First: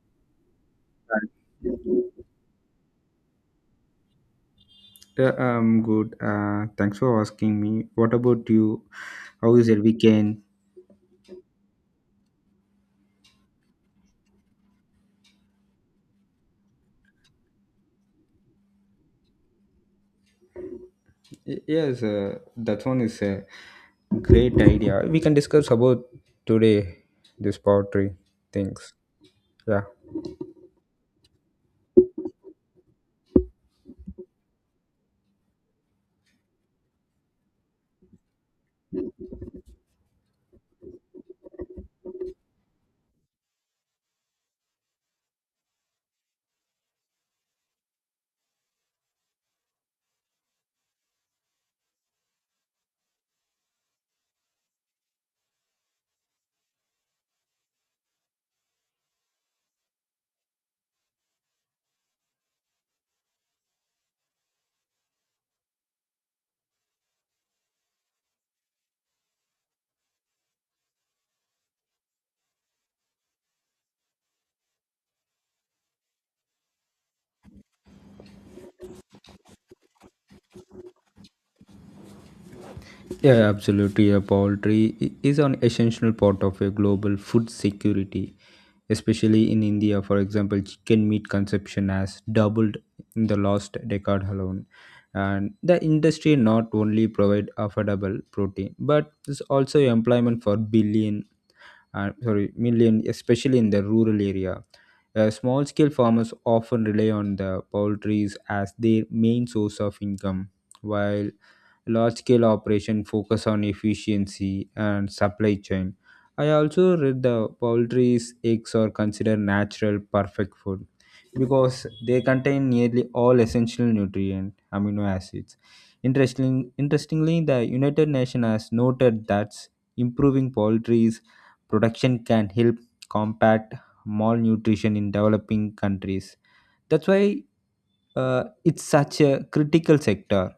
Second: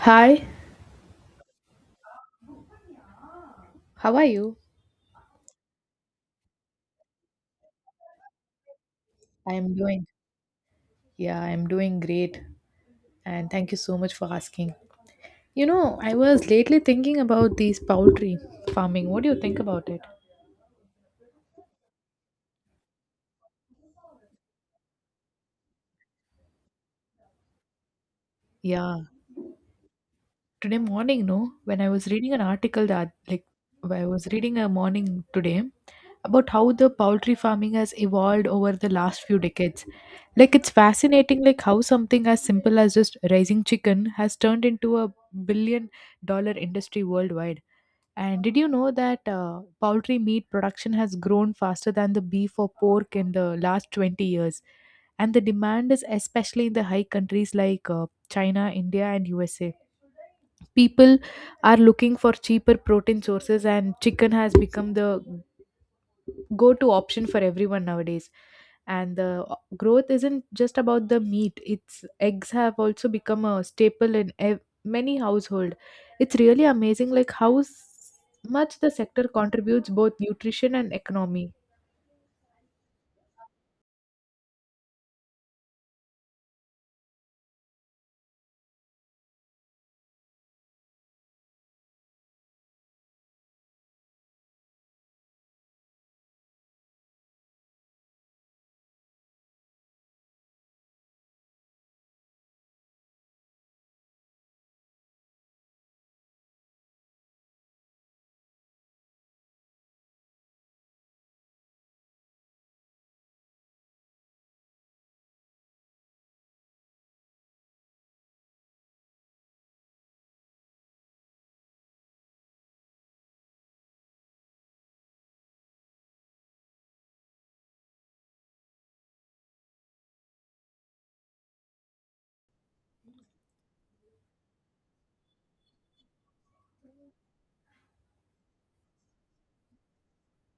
Hi, how are you? Yeah, I'm good. Thanks for asking me. What about you? I How is am your doing, weekend? yeah, I am doing great. And thank you so much for asking. You know, I was lately thinking about these poultry farming. What do you think about it? Yes, that one is a great idea. We can discuss about today this poetry things. Yeah, Yeah. today morning, no, when I was reading an article that, I was reading a morning today about how the poultry farming has evolved over the last few decades. It's fascinating, how something as simple as just raising chicken has turned into a billion dollar industry worldwide. And did you know that poultry meat production has grown faster than the beef or pork in the last 20 years? And the demand is especially in the high countries like China, India, and USA. People are looking for cheaper protein sources, and chicken has become the go to option for everyone nowadays. And the growth isn't just about the meat. It's eggs have also become a staple in many household. It's really amazing like how much the sector contributes both nutrition and economy. Yeah, absolutely. A poultry is an essential part of a global food security, especially in India. For example, chicken meat consumption has doubled in the last decade alone. And the industry not only provide affordable protein, but is also employment for billion sorry million, especially in the rural area. Small scale farmers often rely on the poultries as their main source of income, while large scale operation focus on efficiency and supply chain. I also read the poultry's eggs are considered natural perfect food because they contain nearly all essential nutrient amino acids. Interestingly, the United Nations has noted that improving poultry's production can help combat malnutrition in developing countries. That's why it's such a critical sector.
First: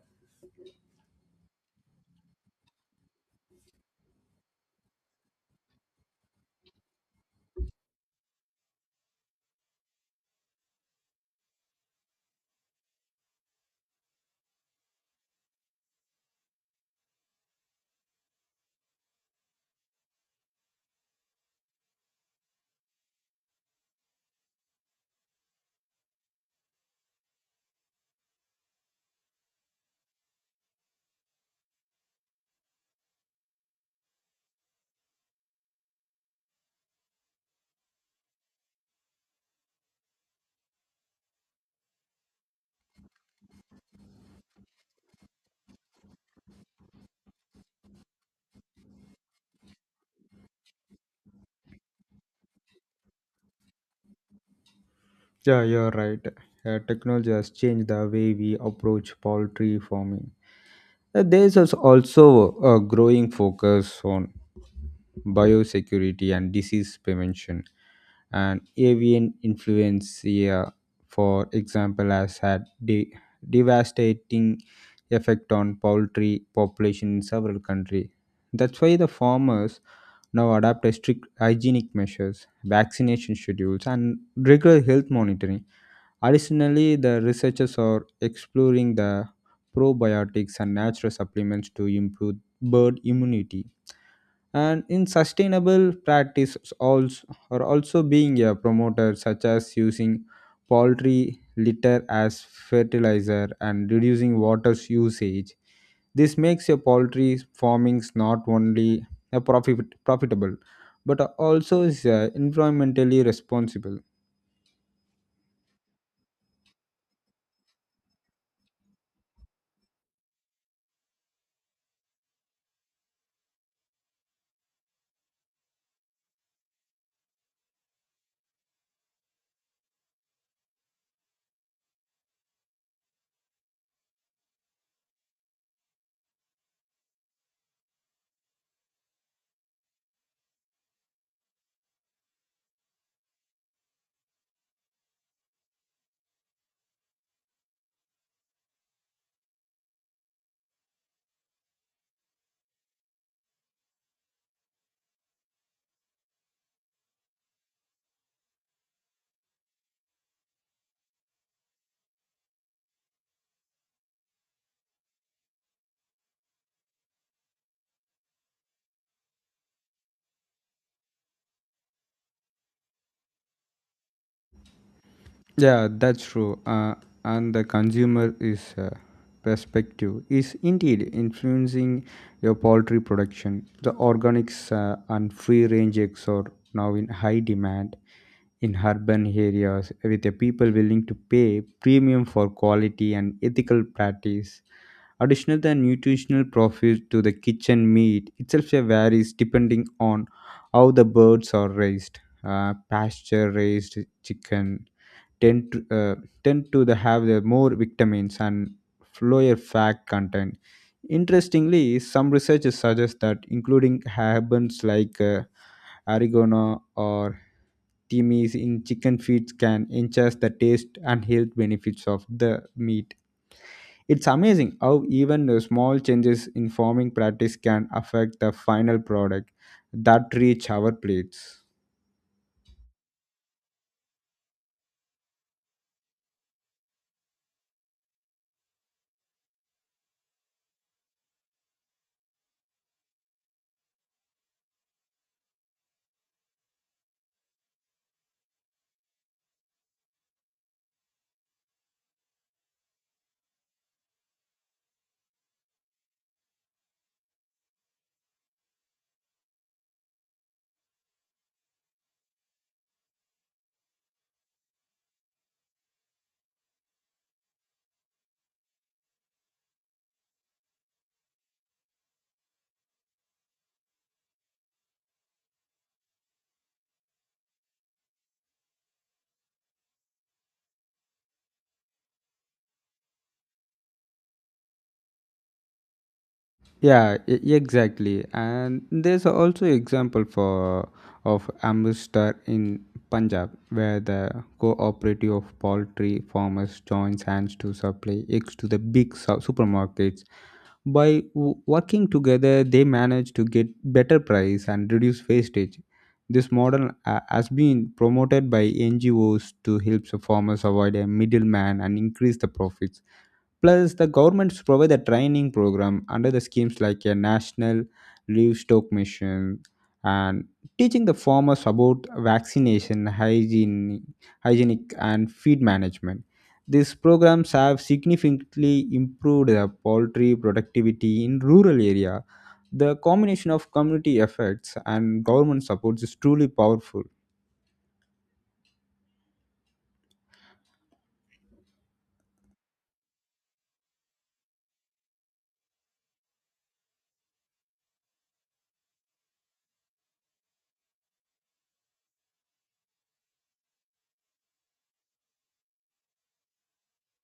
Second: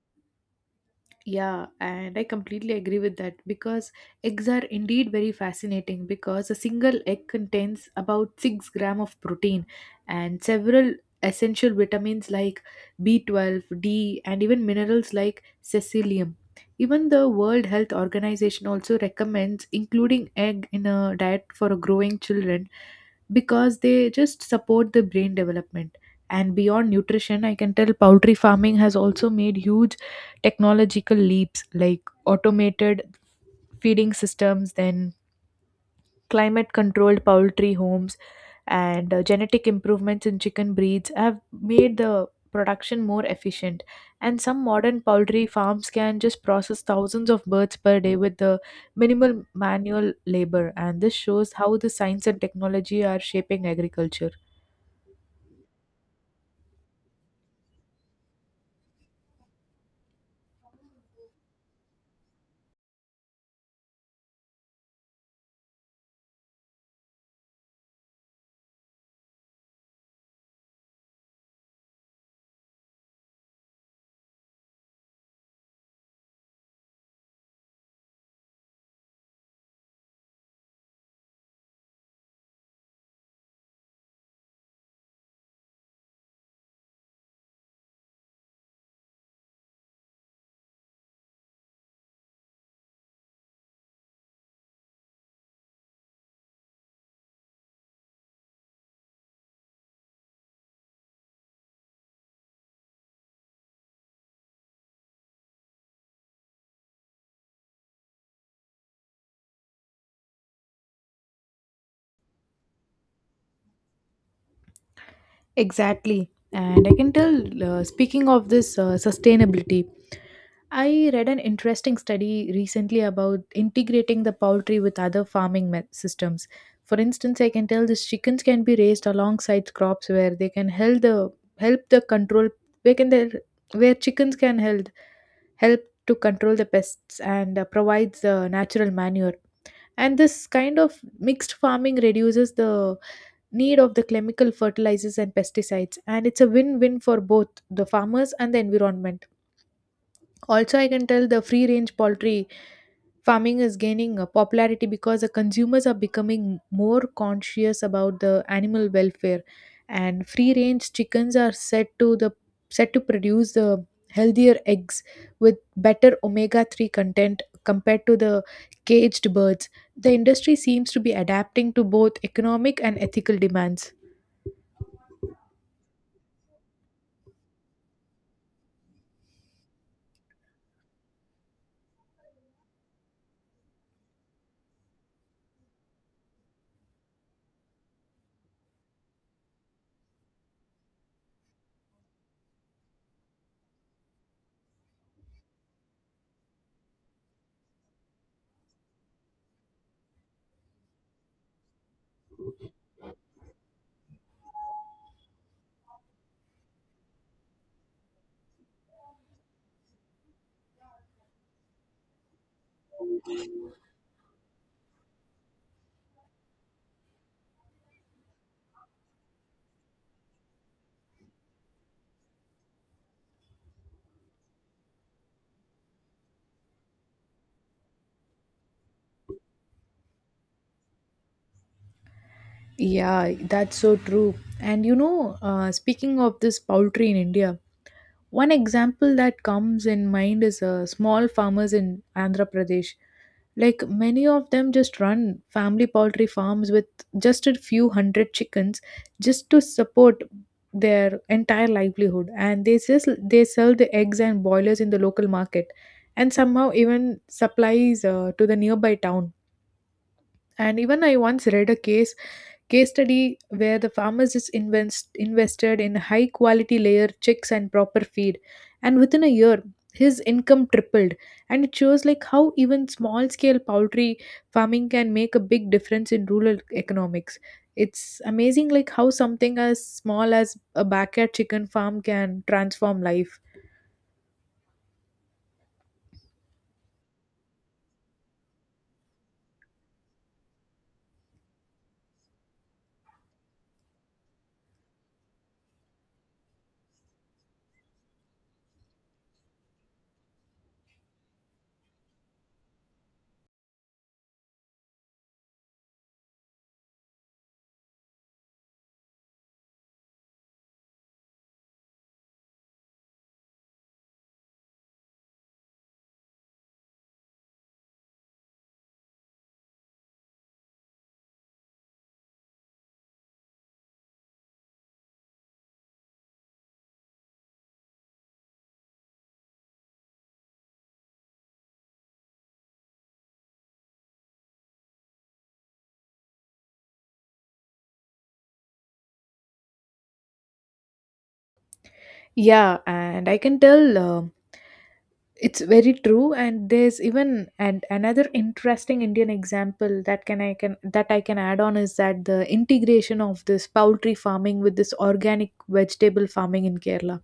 Yeah, and I completely agree with that because eggs are indeed very fascinating because a single egg contains about 6 gram of protein and several essential vitamins like B12, D, and even minerals like cecilium. Even the World Health Organization also recommends including egg in a diet for growing children because they just support the brain development. And beyond nutrition, I can tell poultry farming has also made huge technological leaps like automated feeding systems, then climate controlled poultry homes, and genetic improvements in chicken breeds have made the production more efficient. And some modern poultry farms can just process thousands of birds per day with the minimal manual labor. And this shows how the science and technology are shaping agriculture. Yeah, you're right. Technology has changed the way we approach poultry farming. There's also a growing focus on biosecurity and disease prevention. And avian influenza, for example, has had devastating effect on poultry population in several countries. That's why the farmers now adopt strict hygienic measures, vaccination schedules, and regular health monitoring. Additionally, the researchers are exploring the probiotics and natural supplements to improve bird immunity. And in sustainable practices also are also being a promoter, such as using poultry litter as fertilizer and reducing water's usage. This makes your poultry farming not only profitable but also is environmentally responsible. Exactly. And I can tell, speaking of this sustainability, I read an interesting study recently about integrating the poultry with other farming systems. For instance, I can tell these chickens can be raised alongside crops where they can help the control, where can they, where chickens can help to control the pests and provides the natural manure. And this kind of mixed farming reduces the need of the chemical fertilizers and pesticides, and it's a win-win for both the farmers and the environment. Also, I can tell the free-range poultry farming is gaining popularity because the consumers are becoming more conscious about the animal welfare, and free range chickens are said to the set to produce the healthier eggs with better omega 3 content compared to the caged birds. The industry seems to be adapting to both economic and ethical demands. Yeah, that's true. And the consumer is perspective is indeed influencing your poultry production. The organics and free range eggs are now in high demand in urban areas, with the people willing to pay premium for quality and ethical practice. Additional the nutritional profit to the kitchen meat itself varies depending on how the birds are raised. Pasture raised chicken tend to, uh, tend to the have the more vitamins and lower fat content. Interestingly, some researchers suggest that including herbs like oregano or timis in chicken feet can enhance the taste and health benefits of the meat. It's amazing how even the small changes in farming practice can affect the final product that reach our plates. Yeah, that's so true. And you know, speaking of this poultry in India, one example that comes in mind is small farmers in Andhra Pradesh. Like many of them just run family poultry farms with just a few hundred chickens just to support their entire livelihood, and they sell the eggs and boilers in the local market and somehow even supplies to the nearby town. And even I once read a case study where the farmers invested in high quality layer chicks and proper feed, and within a year his income tripled. And it shows like how even small scale poultry farming can make a big difference in rural economics. It's amazing like how something as small as a backyard chicken farm can transform life. Yeah, exactly. And there's also example for of Amritsar in Punjab, where the cooperative of poultry farmers joins hands to supply eggs to the big supermarkets. By working together, they manage to get better price and reduce wastage. This model has been promoted by NGOs to help the farmers avoid a middleman and increase the profits. Plus, the government should provide a training program under the schemes like a national livestock mission and teaching the farmers about vaccination, hygiene, hygienic, and feed management. These programs have significantly improved the poultry productivity in rural area. The combination of community efforts and government support is truly powerful. Yeah, and I can tell it's very true, and there's even and another interesting Indian example that can I can that I can add on is that the integration of this poultry farming with this organic vegetable farming in Kerala.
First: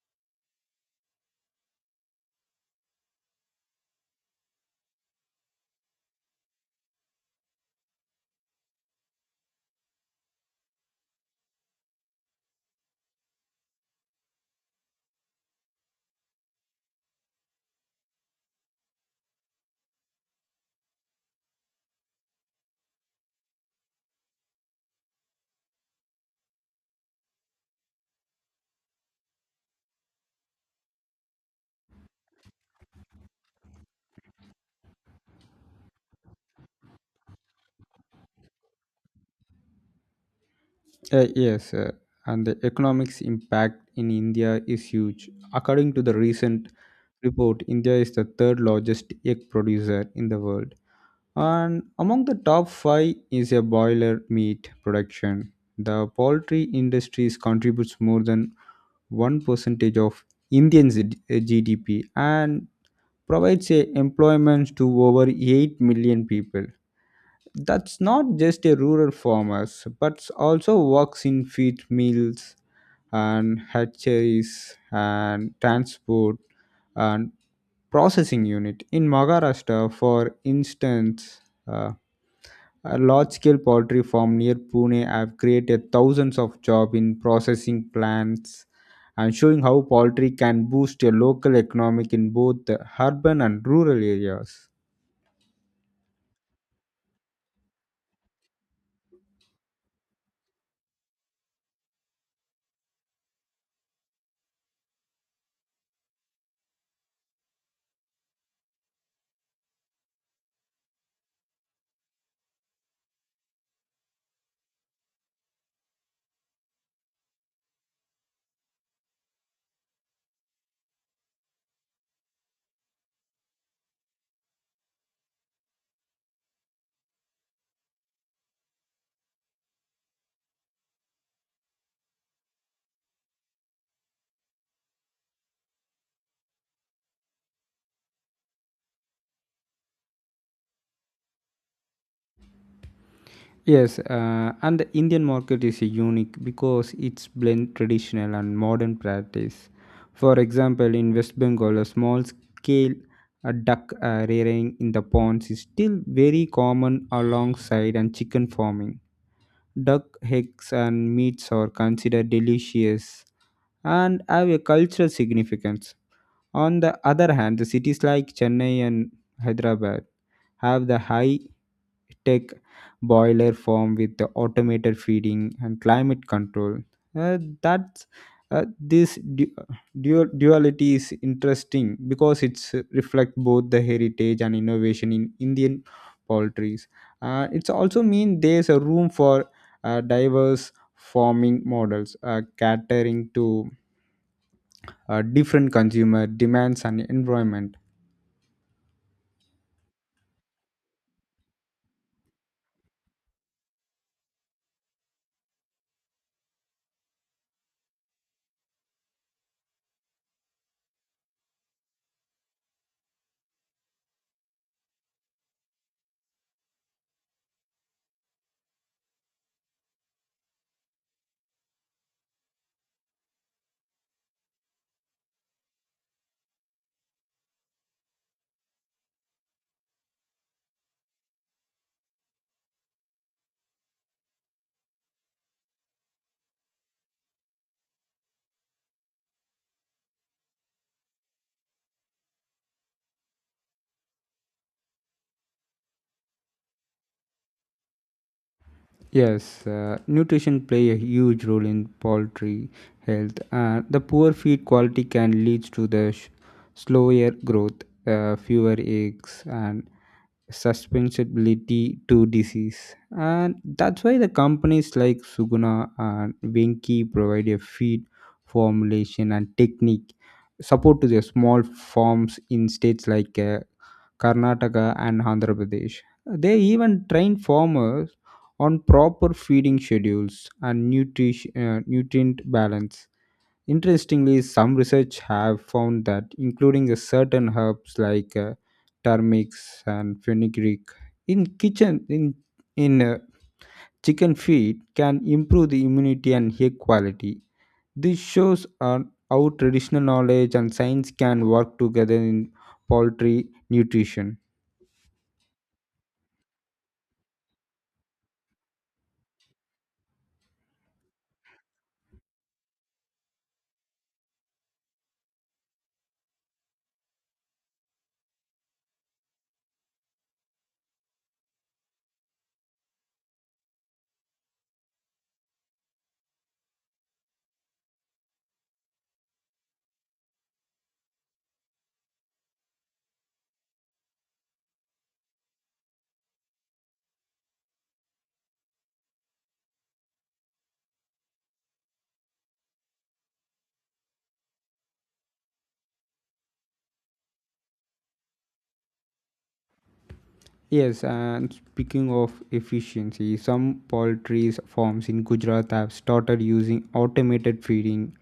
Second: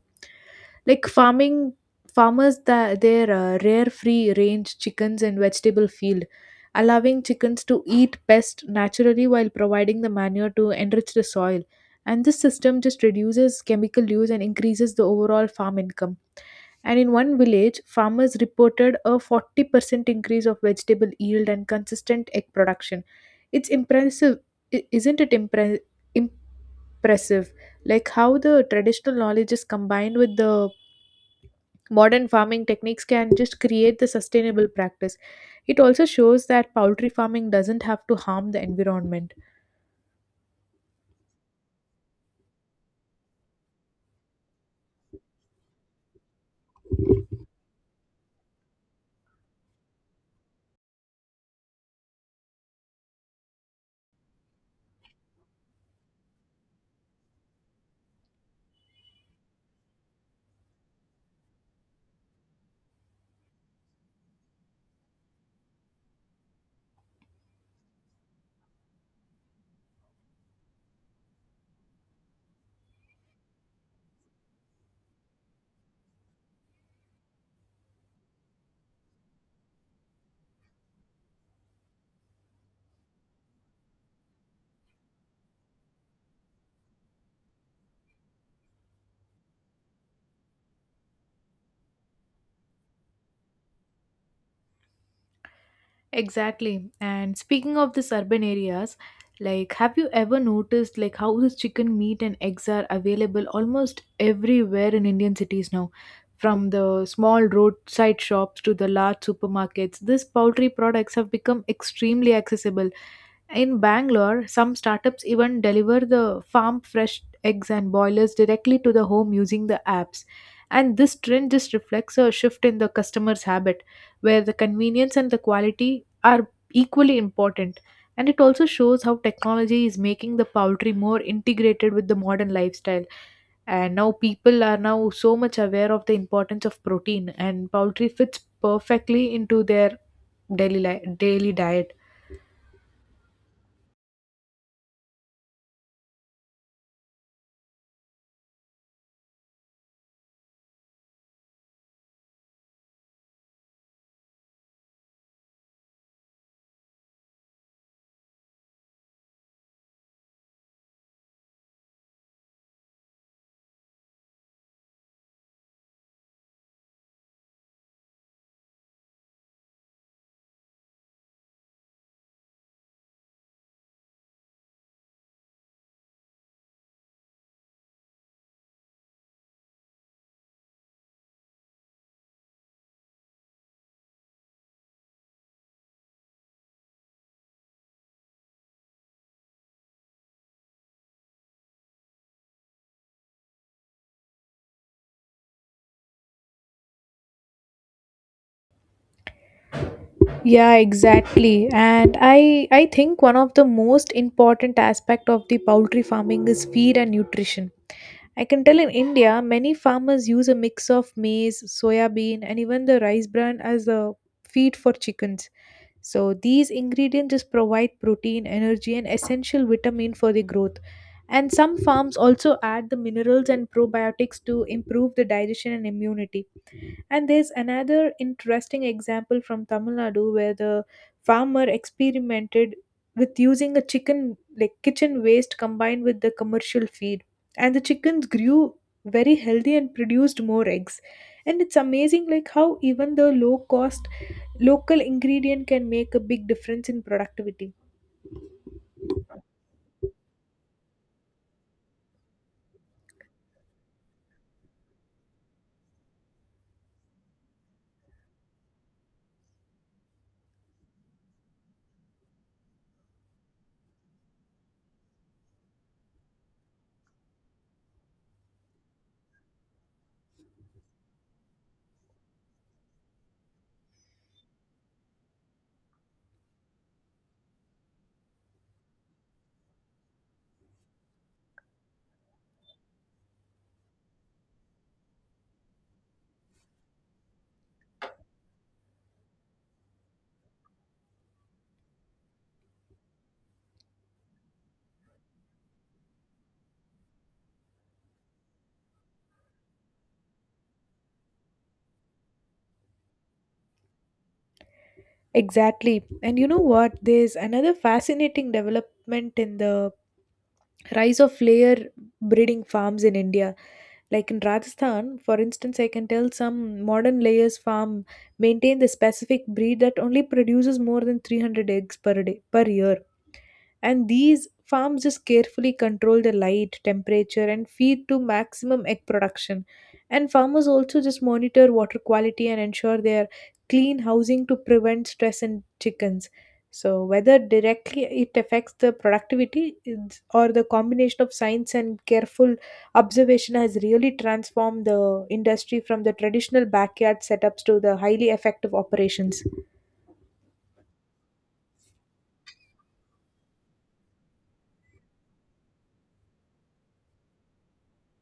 Like farming farmers that their rare free range chickens and vegetable field, allowing chickens to eat best naturally while providing the manure to enrich the soil. And this system just reduces chemical use and increases the overall farm income. And in one village, farmers reported a 40% increase of vegetable yield and consistent egg production. It's impressive, I- isn't it impre- impressive? Like how the traditional knowledge is combined with the modern farming techniques can just create the sustainable practice. It also shows that poultry farming doesn't have to harm the environment. Yes, and the economics impact in India is huge. According to the recent report, India is the third largest egg producer in the world, and among the top five is a boiler meat production. The poultry industry contributes more than one percentage of Indian GDP and provides a employment to over 8 million people. That's not just a rural farmers, but also works in feed mills and hatcheries and transport and processing unit. In Maharashtra, for instance, uh, a large-scale poultry farm near Pune have created thousands of jobs in processing plants and showing how poultry can boost a local economic in both the urban and rural areas. Exactly. And speaking of these urban areas, like have you ever noticed like how this chicken meat and eggs are available almost everywhere in Indian cities now? From the small roadside shops to the large supermarkets, these poultry products have become extremely accessible. In Bangalore, some startups even deliver the farm fresh eggs and boilers directly to the home using the apps. And this trend just reflects a shift in the customer's habit, where the convenience and the quality are equally important. And it also shows how technology is making the poultry more integrated with the modern lifestyle. And now people are now so much aware of the importance of protein, and poultry fits perfectly into their daily diet. Yes, and the Indian market is unique because it's blend traditional and modern practice. For example, in West Bengal, a small scale duck rearing in the ponds is still very common alongside and chicken farming. Duck eggs and meats are considered delicious and have a cultural significance. On the other hand, the cities like Chennai and Hyderabad have the high tech boiler farm with the automated feeding and climate control. That's this duality is interesting because it's reflect both the heritage and innovation in Indian poultry. It's also mean there's a room for diverse farming models catering to different consumer demands and environment. Yeah, exactly. And I think one of the most important aspect of the poultry farming is feed and nutrition. I can tell in India many farmers use a mix of maize, soya bean, and even the rice bran as a feed for chickens. So these ingredients just provide protein energy and essential vitamin for the growth, and some farms also add the minerals and probiotics to improve the digestion and immunity. And there's another interesting example from Tamil Nadu where the farmer experimented with using a chicken like kitchen waste combined with the commercial feed. And the chickens grew very healthy and produced more eggs. And it's amazing like how even the low cost local ingredient can make a big difference in productivity. Yes, nutrition play a huge role in poultry health. The poor feed quality can lead to the slower growth, fewer eggs, and susceptibility to disease. And that's why the companies like Suguna and Venki provide a feed formulation and technique support to their small farms in states like Karnataka and Andhra Pradesh. They even train farmers on proper feeding schedules and nutrition, nutrient balance. Interestingly, some research have found that including a certain herbs like turmeric and fenugreek in kitchen in chicken feed can improve the immunity and hair quality. This shows on how traditional knowledge and science can work together in poultry nutrition. Exactly. And you know what? There's another fascinating development in the rise of layer breeding farms in India. Like in Rajasthan, for instance, I can tell some modern layers farm maintain the specific breed that only produces more than 300 eggs per day per year. And these farms just carefully control the light temperature and feed to maximum egg production. And farmers also just monitor water quality and ensure they are clean housing to prevent stress in chickens. So whether directly it affects the productivity or the combination of science and careful observation has really transformed the industry from the traditional backyard setups to the highly effective operations. Yes, and speaking of efficiency, some poultry farms in Gujarat have started using automated feeding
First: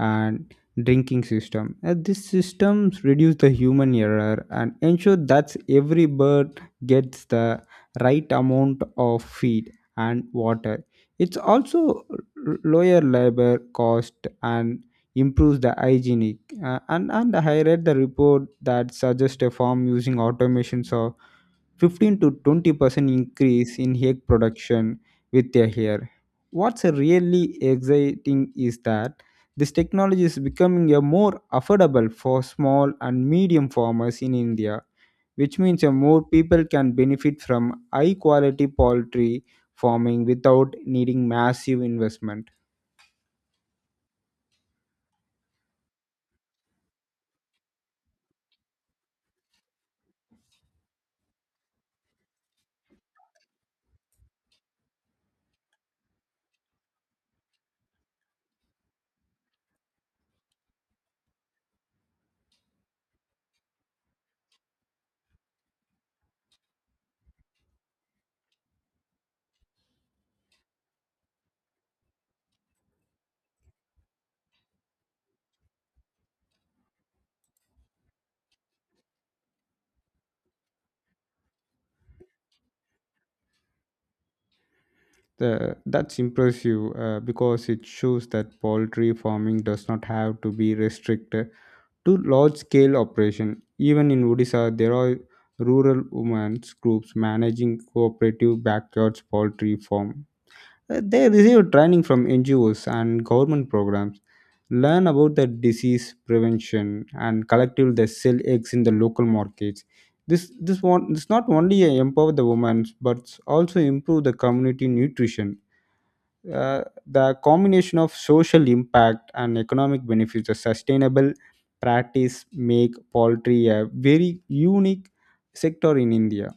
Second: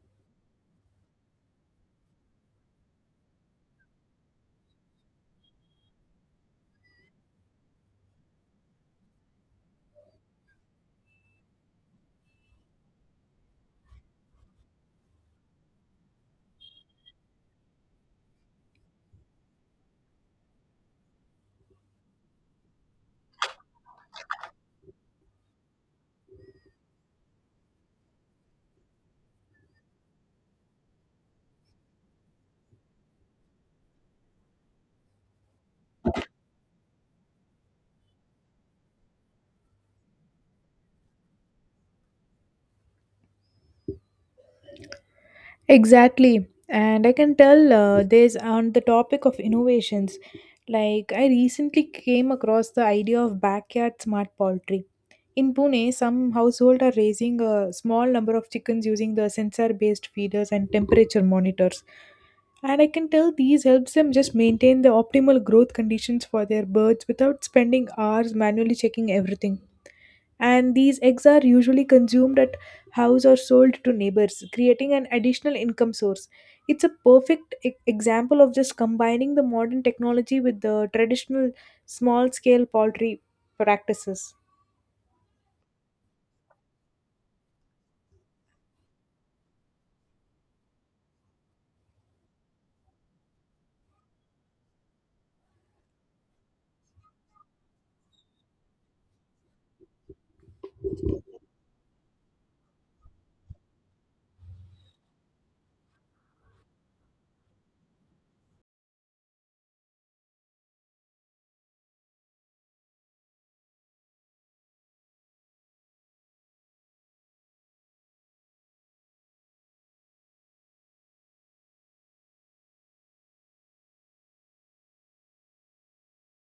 and drinking system. And these systems reduce the human error and ensure that every bird gets the right amount of feed and water. It's also lower labor cost and improves the hygienic. And I read the report that suggests a farm using automations or 15 to 20% increase in egg production with a year. What's really exciting is that this technology is becoming a more affordable for small and medium farmers in India, which means a more people can benefit from high quality poultry farming without needing massive investment. Exactly. And I can tell there's on the topic of innovations. Like, I recently came across the idea of backyard smart poultry. In Pune, some households are raising a small number of chickens using the sensor based feeders and temperature monitors. And I can tell these helps them just maintain the optimal growth conditions for their birds without spending hours manually checking everything. And these eggs are usually consumed at house or sold to neighbors, creating an additional income source. It's a perfect example of just combining the modern technology with the traditional small scale poultry practices. That's impressive because it shows that poultry farming does not have to be restricted to large scale operation. Even in Odisha, there are rural women's groups managing cooperative backyards poultry farm. They receive training from NGOs and government programs, learn about the disease prevention, and collectively they sell eggs in the local markets. This not only empower the women but also improve the community nutrition. The combination of social impact and economic benefits of sustainable practice make poultry a very unique sector in India.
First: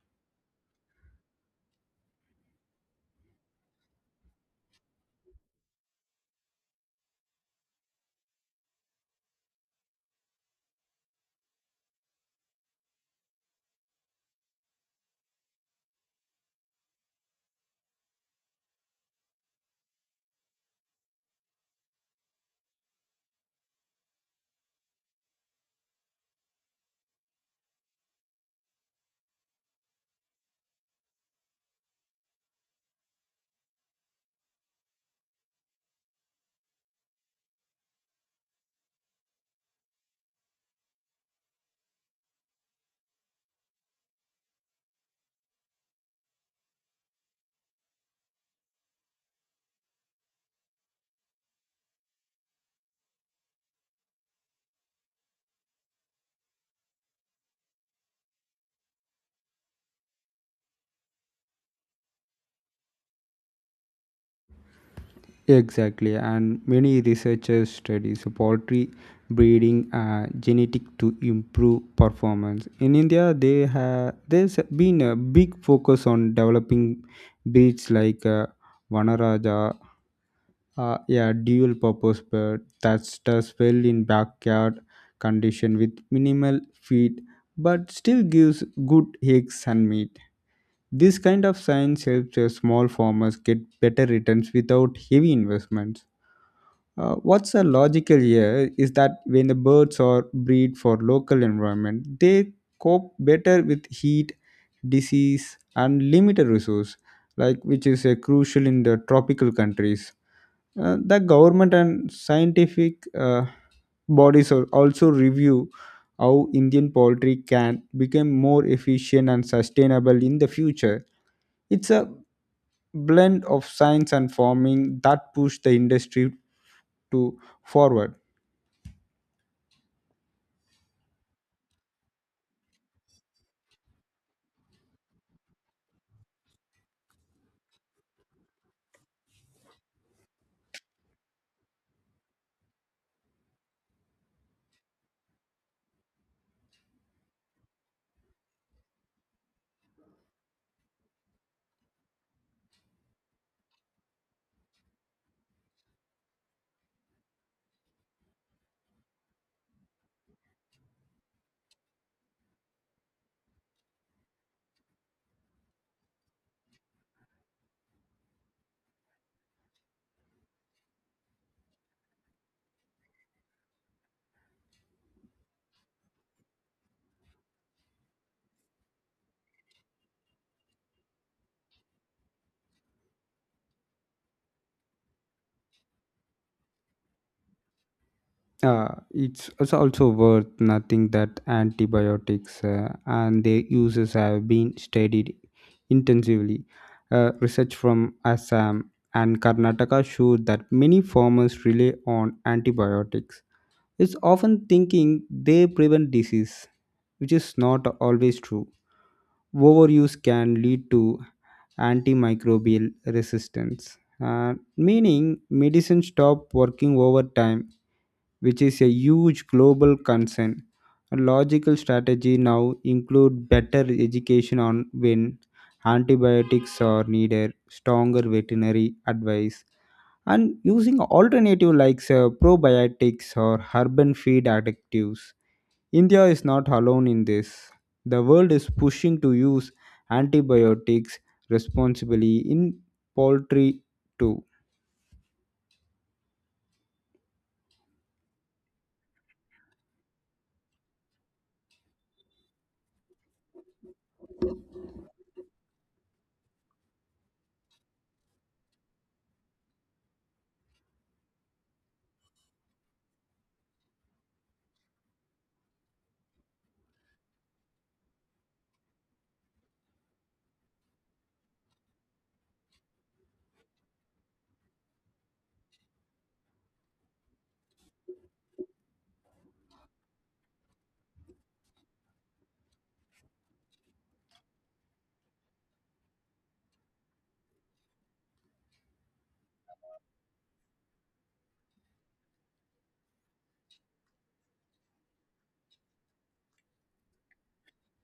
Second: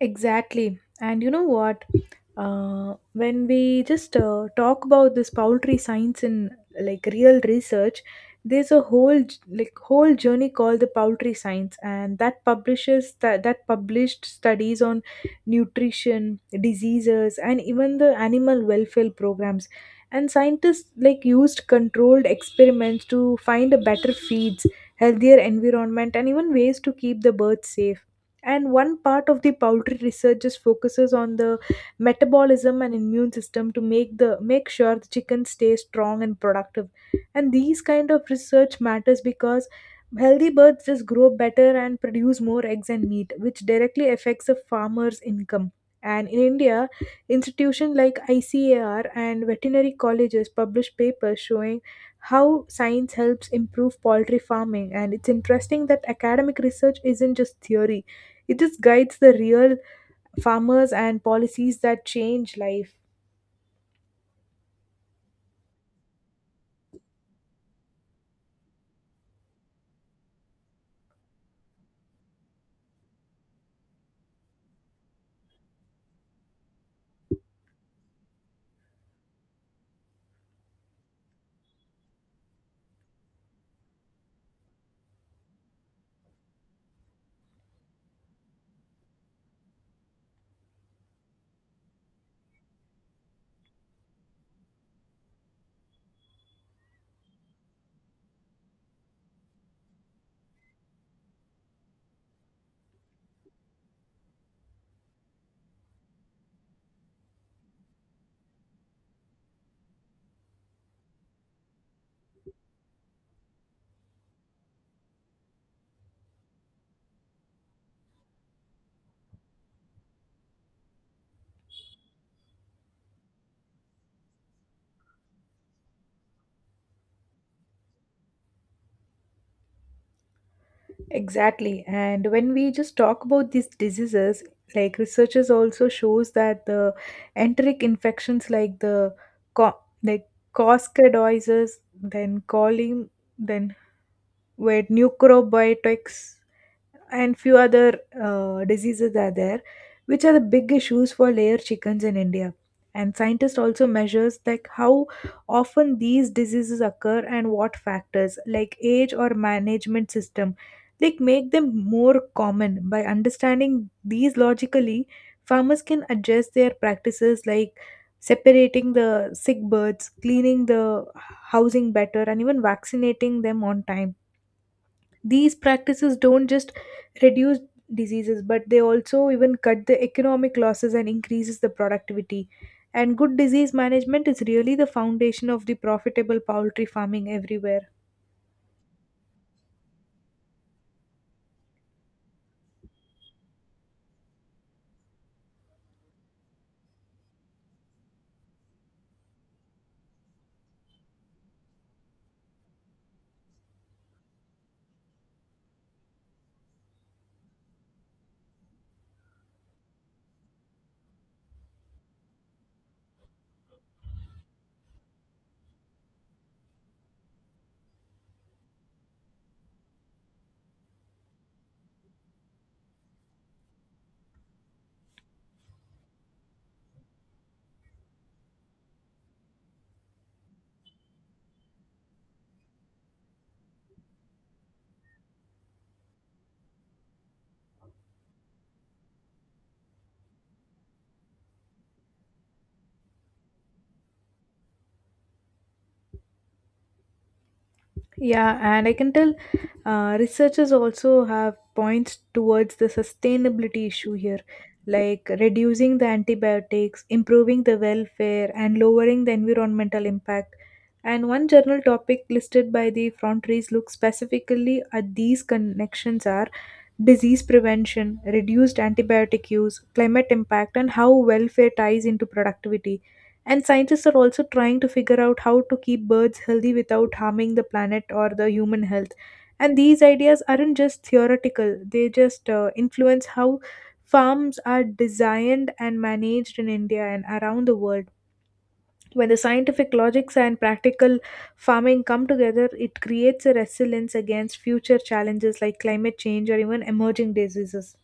Exactly. And you know what? When we just talk about this poultry science in like real research, there's a whole whole journey called the poultry science, and that publishes that that published studies on nutrition, diseases, and even the animal welfare programs. And scientists like used controlled experiments to find a better feeds, healthier environment, and even ways to keep the birds safe. And one part of the poultry research just focuses on the metabolism and immune system to make sure the chicken stays strong and productive. And these kind of research matters because healthy birds just grow better and produce more eggs and meat, which directly affects a farmer's income. And in India, institutions like ICAR and veterinary colleges publish papers showing how science helps improve poultry farming. And it's interesting that academic research isn't just theory, it just guides the real farmers and policies that change life. Exactly, and many researchers study so poultry breeding genetic to improve performance in India. They have there's been a big focus on developing breeds like vanaraja. Yeah, dual purpose bed that's does well in backyard condition with minimal feed but still gives good eggs and meat. This kind of science helps the small farmers get better returns without heavy investments. What's the logical here is that when the birds are breed for local environment, they cope better with heat, disease, and limited resource, like which is crucial in the tropical countries. The government and scientific bodies also review how Indian poultry can become more efficient and sustainable in the future. It's a blend of science and farming that push the industry to forward. Exactly. And when we just talk about these diseases, like researchers also shows that the enteric infections like co- like coscadioises, then choline, then were neucrobiotics, and few other diseases are there, which are the big issues for layer chickens in India. And scientists also measures like how often these diseases occur and what factors like age or management system like make them more common. By understanding these logically, farmers can adjust their practices like separating the sick birds, cleaning the housing better, and even vaccinating them on time. These practices don't just reduce diseases, but they also even cut the economic losses and increases the productivity. And good disease management is really the foundation of the profitable poultry farming everywhere. It's also worth noting that antibiotics and their uses have been studied intensively. Research from Assam and Karnataka showed that many farmers rely on antibiotics. It's often thinking they prevent disease, which is not always true. Overuse can lead to antimicrobial resistance, meaning medicine stop working over time, which is a huge global concern. A logical strategy now include better education on when antibiotics are needed, stronger veterinary advice, and using alternative like probiotics or urban feed additives. India is not alone in this. The world is pushing to use antibiotics responsibly in poultry too. Yeah, and I can tell researchers also have points towards the sustainability issue here, like reducing the antibiotics, improving the welfare, and lowering the environmental impact. And one journal topic listed by the frontaries looks specifically at these connections are disease prevention, reduced antibiotic use, climate impact, and how welfare ties into productivity. And scientists are also trying to figure out how to keep birds healthy without harming the planet or the human health. And these ideas aren't just theoretical, they just influence how farms are designed and managed in India and around the world. When the scientific logics and practical farming come together, it creates a resilience against future challenges like climate change or even emerging diseases.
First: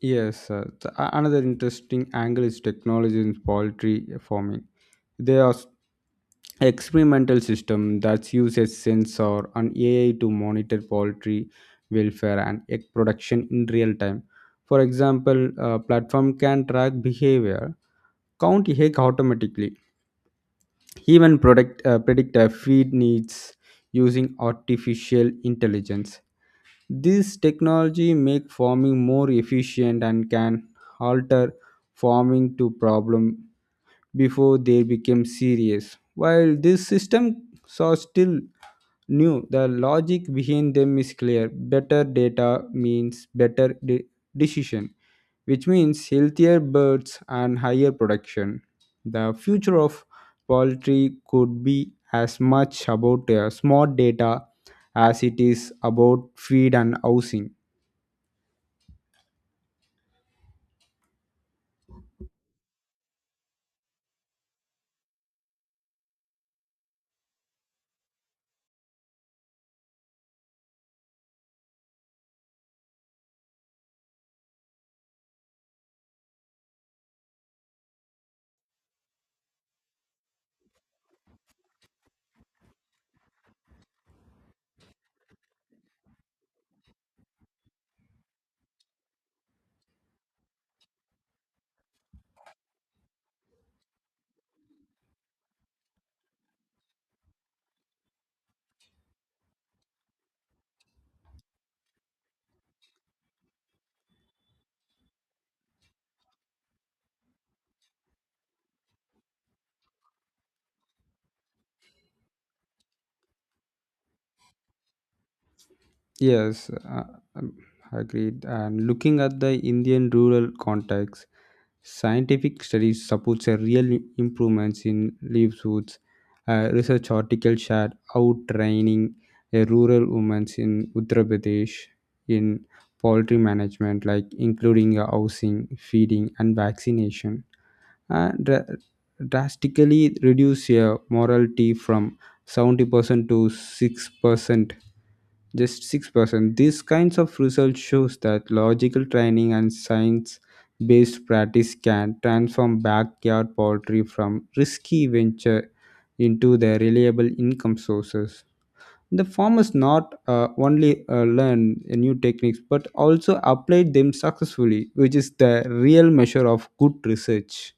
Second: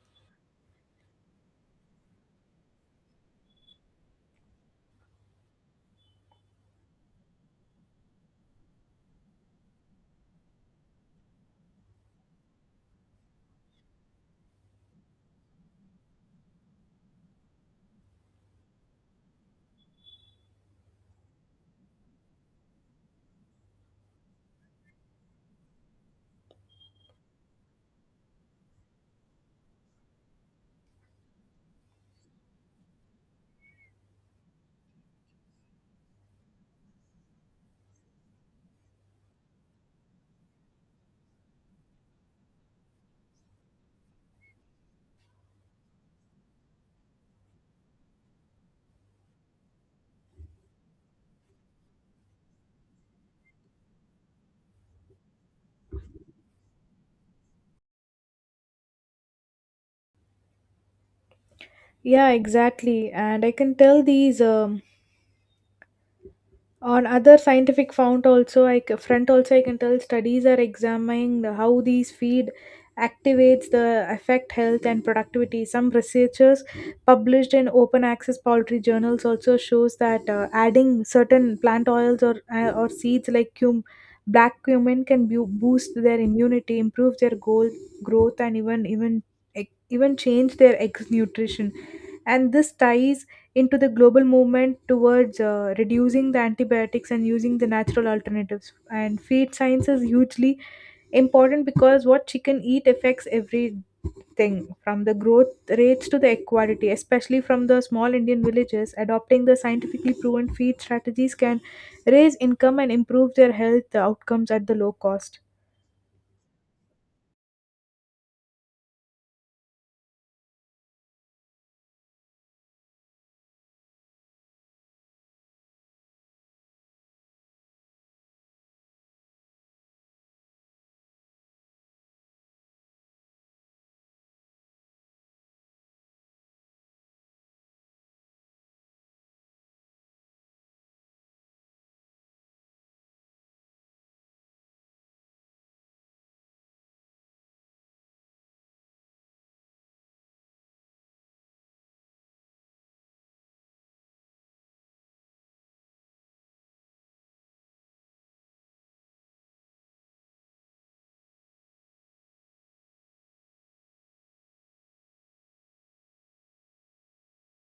Yes, another interesting angle is technology in poultry farming. There are experimental system that uses sensor and AI to monitor poultry welfare and egg production in real time. For example, a platform can track behavior, count egg automatically, even predict feed needs using artificial intelligence. This technology make farming more efficient and can alter farming to problem before they become serious. While these systems are still new, the logic behind them is clear. Better data means decision, which means healthier birds and higher production. The future of poultry could be as much about smart data as it is about feed and housing. Yeah, exactly. And I can tell these on other scientific front also I c- front also I can tell studies are examining how these feed activates the affect health and productivity. Some researchers published in open access poultry journals also shows that adding certain plant oils or seeds like cum black cumin can boost their immunity, improve their goal growth, and even e, even change their ex nutrition. And this ties into the global movement towards reducing the antibiotics and using the natural alternatives. And feed science is hugely important because what chicken eat affects everything from the growth rates to the equality, especially from the small Indian villages. Adopting the scientifically proven feed strategies can raise income and improve their health outcomes at the low cost. Yes, um, agreed. And looking at the Indian rural context, scientific studies supports a real improvements in livelihoods. A research article shared out training a rural women in Uttar Pradesh in poultry management, like including housing, feeding, and vaccination, and drastically reduce mortality from 70% to 6%, just 6%. These kinds of results shows that logical training and science-based practice can transform backyard poultry from risky venture into their reliable income sources. The farmers not only learn new techniques but also apply them successfully, which is the real measure of good research.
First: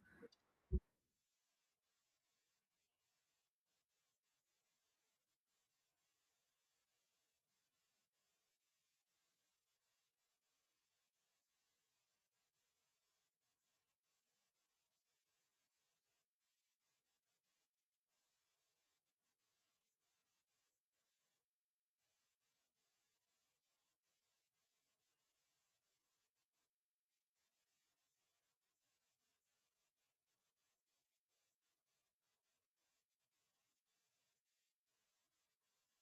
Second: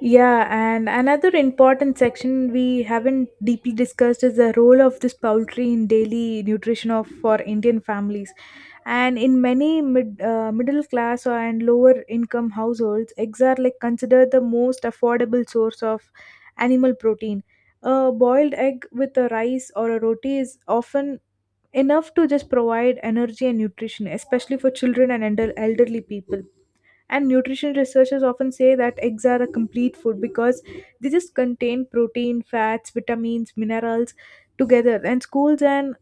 Yeah, and another important section we haven't deeply discussed is the role of this poultry in daily nutrition of for Indian families. And in many middle class and lower income households, eggs are like considered the most affordable source of animal protein. A boiled egg with a rice or a roti is often enough to just provide energy and nutrition, especially for children and elderly people. And nutrition researchers often say that eggs are a complete food because they just contain protein, fats, vitamins, minerals together. And schools and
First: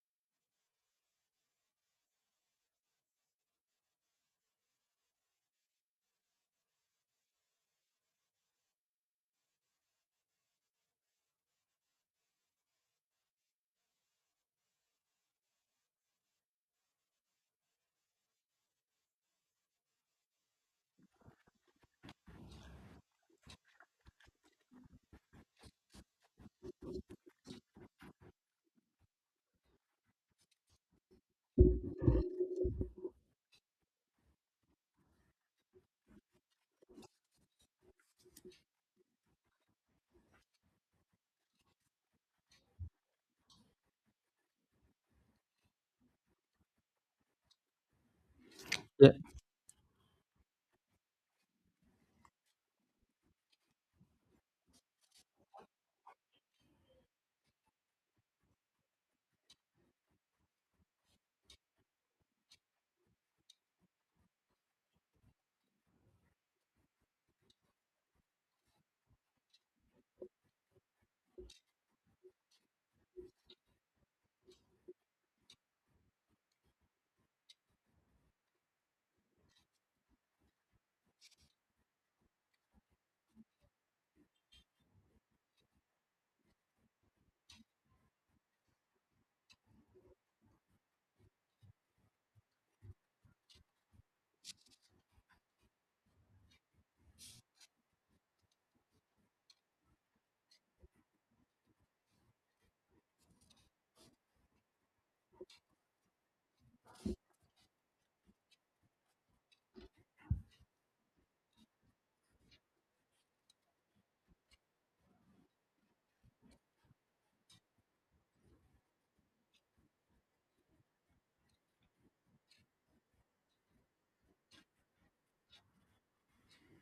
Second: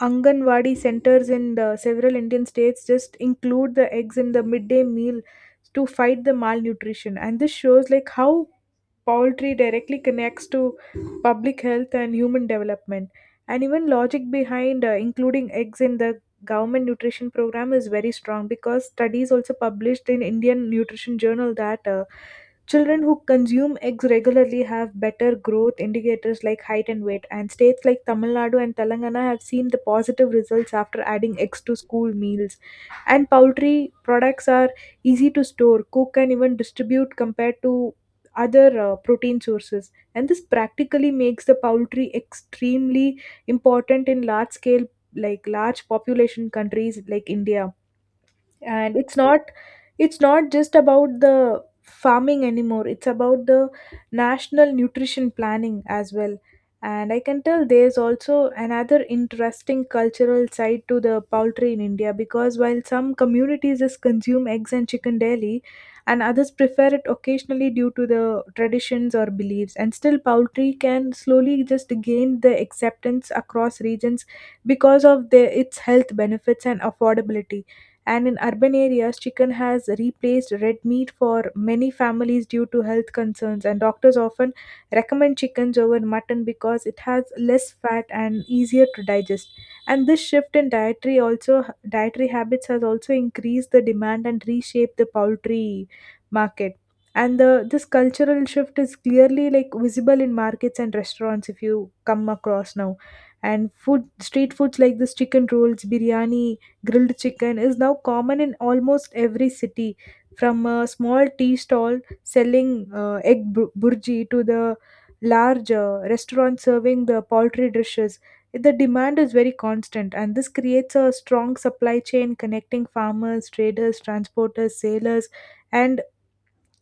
Anganwadi centers in the several Indian states just include the eggs in the midday meal to fight the malnutrition. And this shows like how poultry directly connects to public health and human development. And even logic behind including eggs in the government nutrition program is very strong because studies also published in Indian Nutrition Journal that children who consume eggs regularly have better growth indicators like height and weight, and states like Tamil Nadu and Telangana have seen the positive results after adding eggs to school meals. And poultry products are easy to store, cook, and even distribute compared to other protein sources. And this practically makes the poultry extremely important in large scale, like large population countries like India. And Yeah. It's not just about the farming anymore, it's about the national nutrition planning as well. And I can tell there's also another interesting cultural side to the poultry in India, because while some communities just consume eggs and chicken daily and others prefer it occasionally due to the traditions or beliefs, and still poultry can slowly just gain the acceptance across regions because of its health benefits and affordability. And in urban areas, chicken has replaced red meat for many families due to health concerns. And doctors often recommend chickens over mutton because it has less fat and easier to digest. And this shift in dietary habits has also increased the demand and reshaped the poultry market. And the this cultural shift is clearly like visible in markets and restaurants if you come across now. And food street foods like this chicken rolls, biryani, grilled chicken is now common in almost every city, from a small tea stall selling egg burji to the large restaurant serving the poultry dishes. The demand is very constant, and this creates a strong supply chain connecting farmers, traders, transporters, sailors, and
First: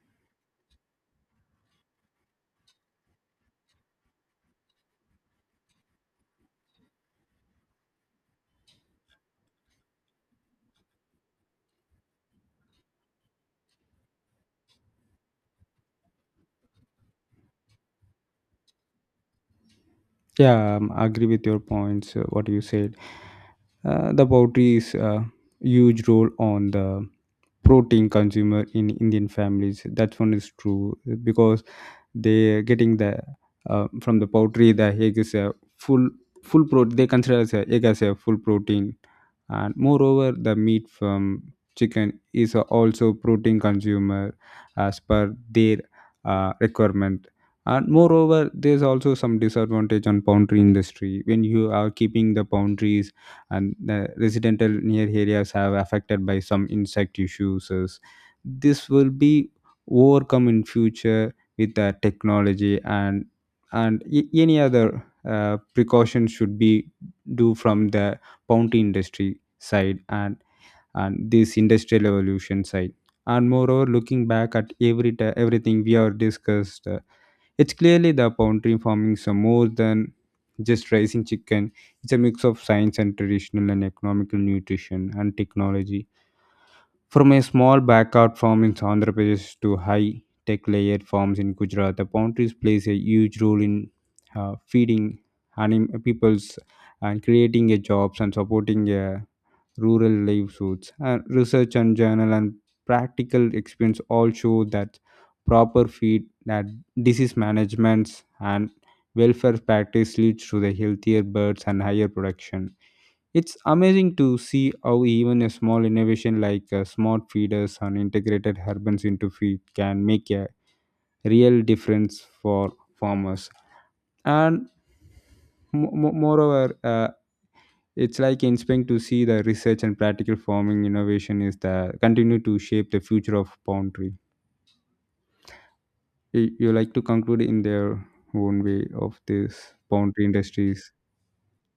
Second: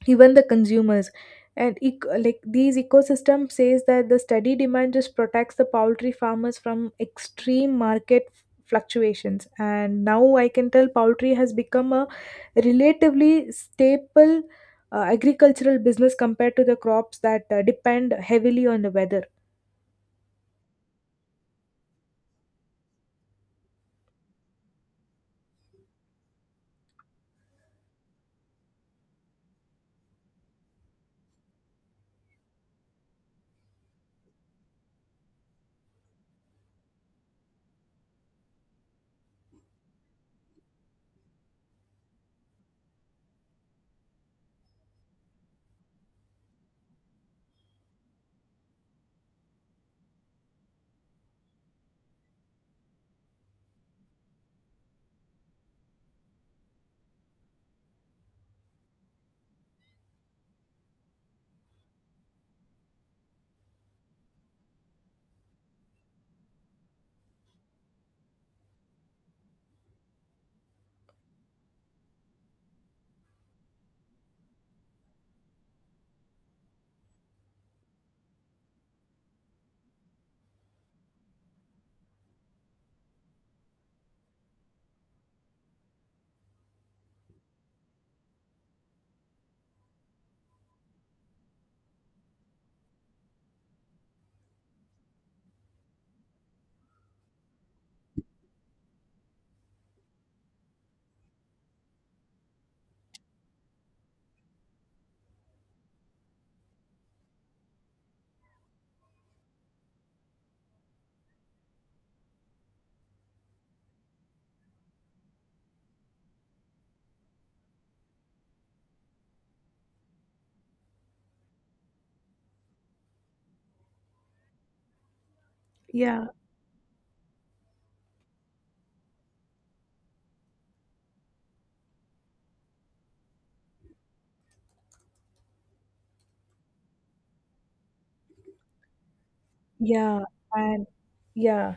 even the consumers. And like these ecosystem says that the steady demand just protects the poultry farmers from extreme market fluctuations. And now I can tell poultry has become a relatively staple agricultural business compared to the crops that depend heavily on the weather. Yeah, I agree with your points. What you said, the poultry is a huge role on the protein consumer in Indian families. That one is true because they getting the from the poultry, the egg is a full full protein, they consider as a egg as a full protein. And moreover the meat from chicken is a also protein consumer as per their requirement. And moreover there's also some disadvantage on poultry industry when you are keeping the boundaries and the residential near areas have affected by some insect issues. This will be overcome in future with technology and any other precaution should be do from the bounty industry side and this industrial evolution side. And moreover, looking back at everything we have discussed, it's clearly the boundary farming is more than just raising chicken. It's a mix of science and traditional and economical nutrition and technology. From a small backyard farm in Andhra Pradesh to high tech layered farms in Gujarat, the boundaries plays a huge role in feeding peoples and creating a jobs and supporting a rural livelihoods. And research and journal and practical experience all show that proper feed, that disease management and welfare practice leads to the healthier birds and higher production. It's amazing to see how even a small innovation like smart feeders and integrated herbans into feed can make a real difference for farmers. And mo- mo- Yeah. moreover, uh, it's like inspiring to see the research and practical farming innovation is the continue to shape the future of poultry. You like to conclude in their own way of this Yeah. poultry And industries. yeah,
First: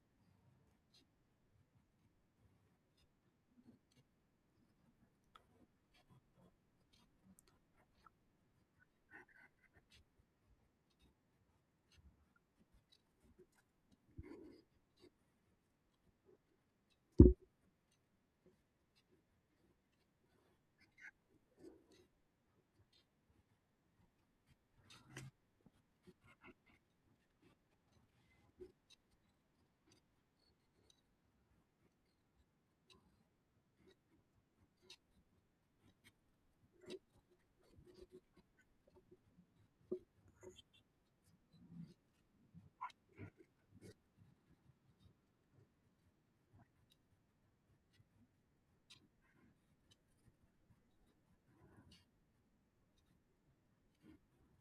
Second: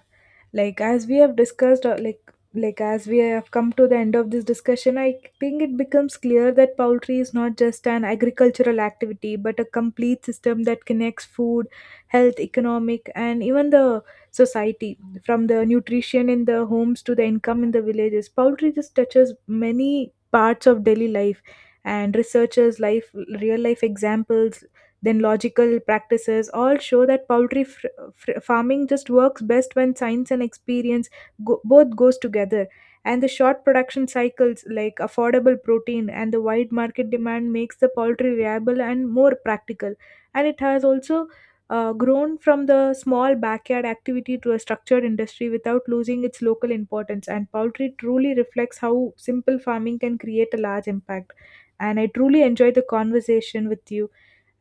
like as we have discussed like as we have come to the end of this discussion, I think it becomes clear that poultry is not just an agricultural activity but a complete system that connects food, health, economic, and even the society. From the nutrition in the homes to the income in the villages, poultry just touches many parts of daily life. And researchers life, real life examples, then logical practices all show that poultry farming just works best when science and experience both goes together. And the short production cycles like affordable protein and the wide market demand makes the poultry reliable and more practical. And it has also grown from the small backyard activity to a structured industry without losing its local importance. And poultry truly reflects how simple farming can create a large impact. And I truly enjoyed the conversation with you,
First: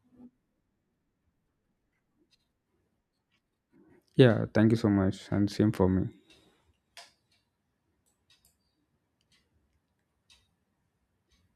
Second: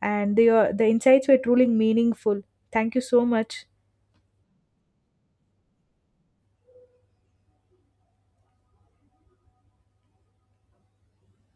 and the insights were truly meaningful. Thank you so much. Yeah, thank you so much, and same for me.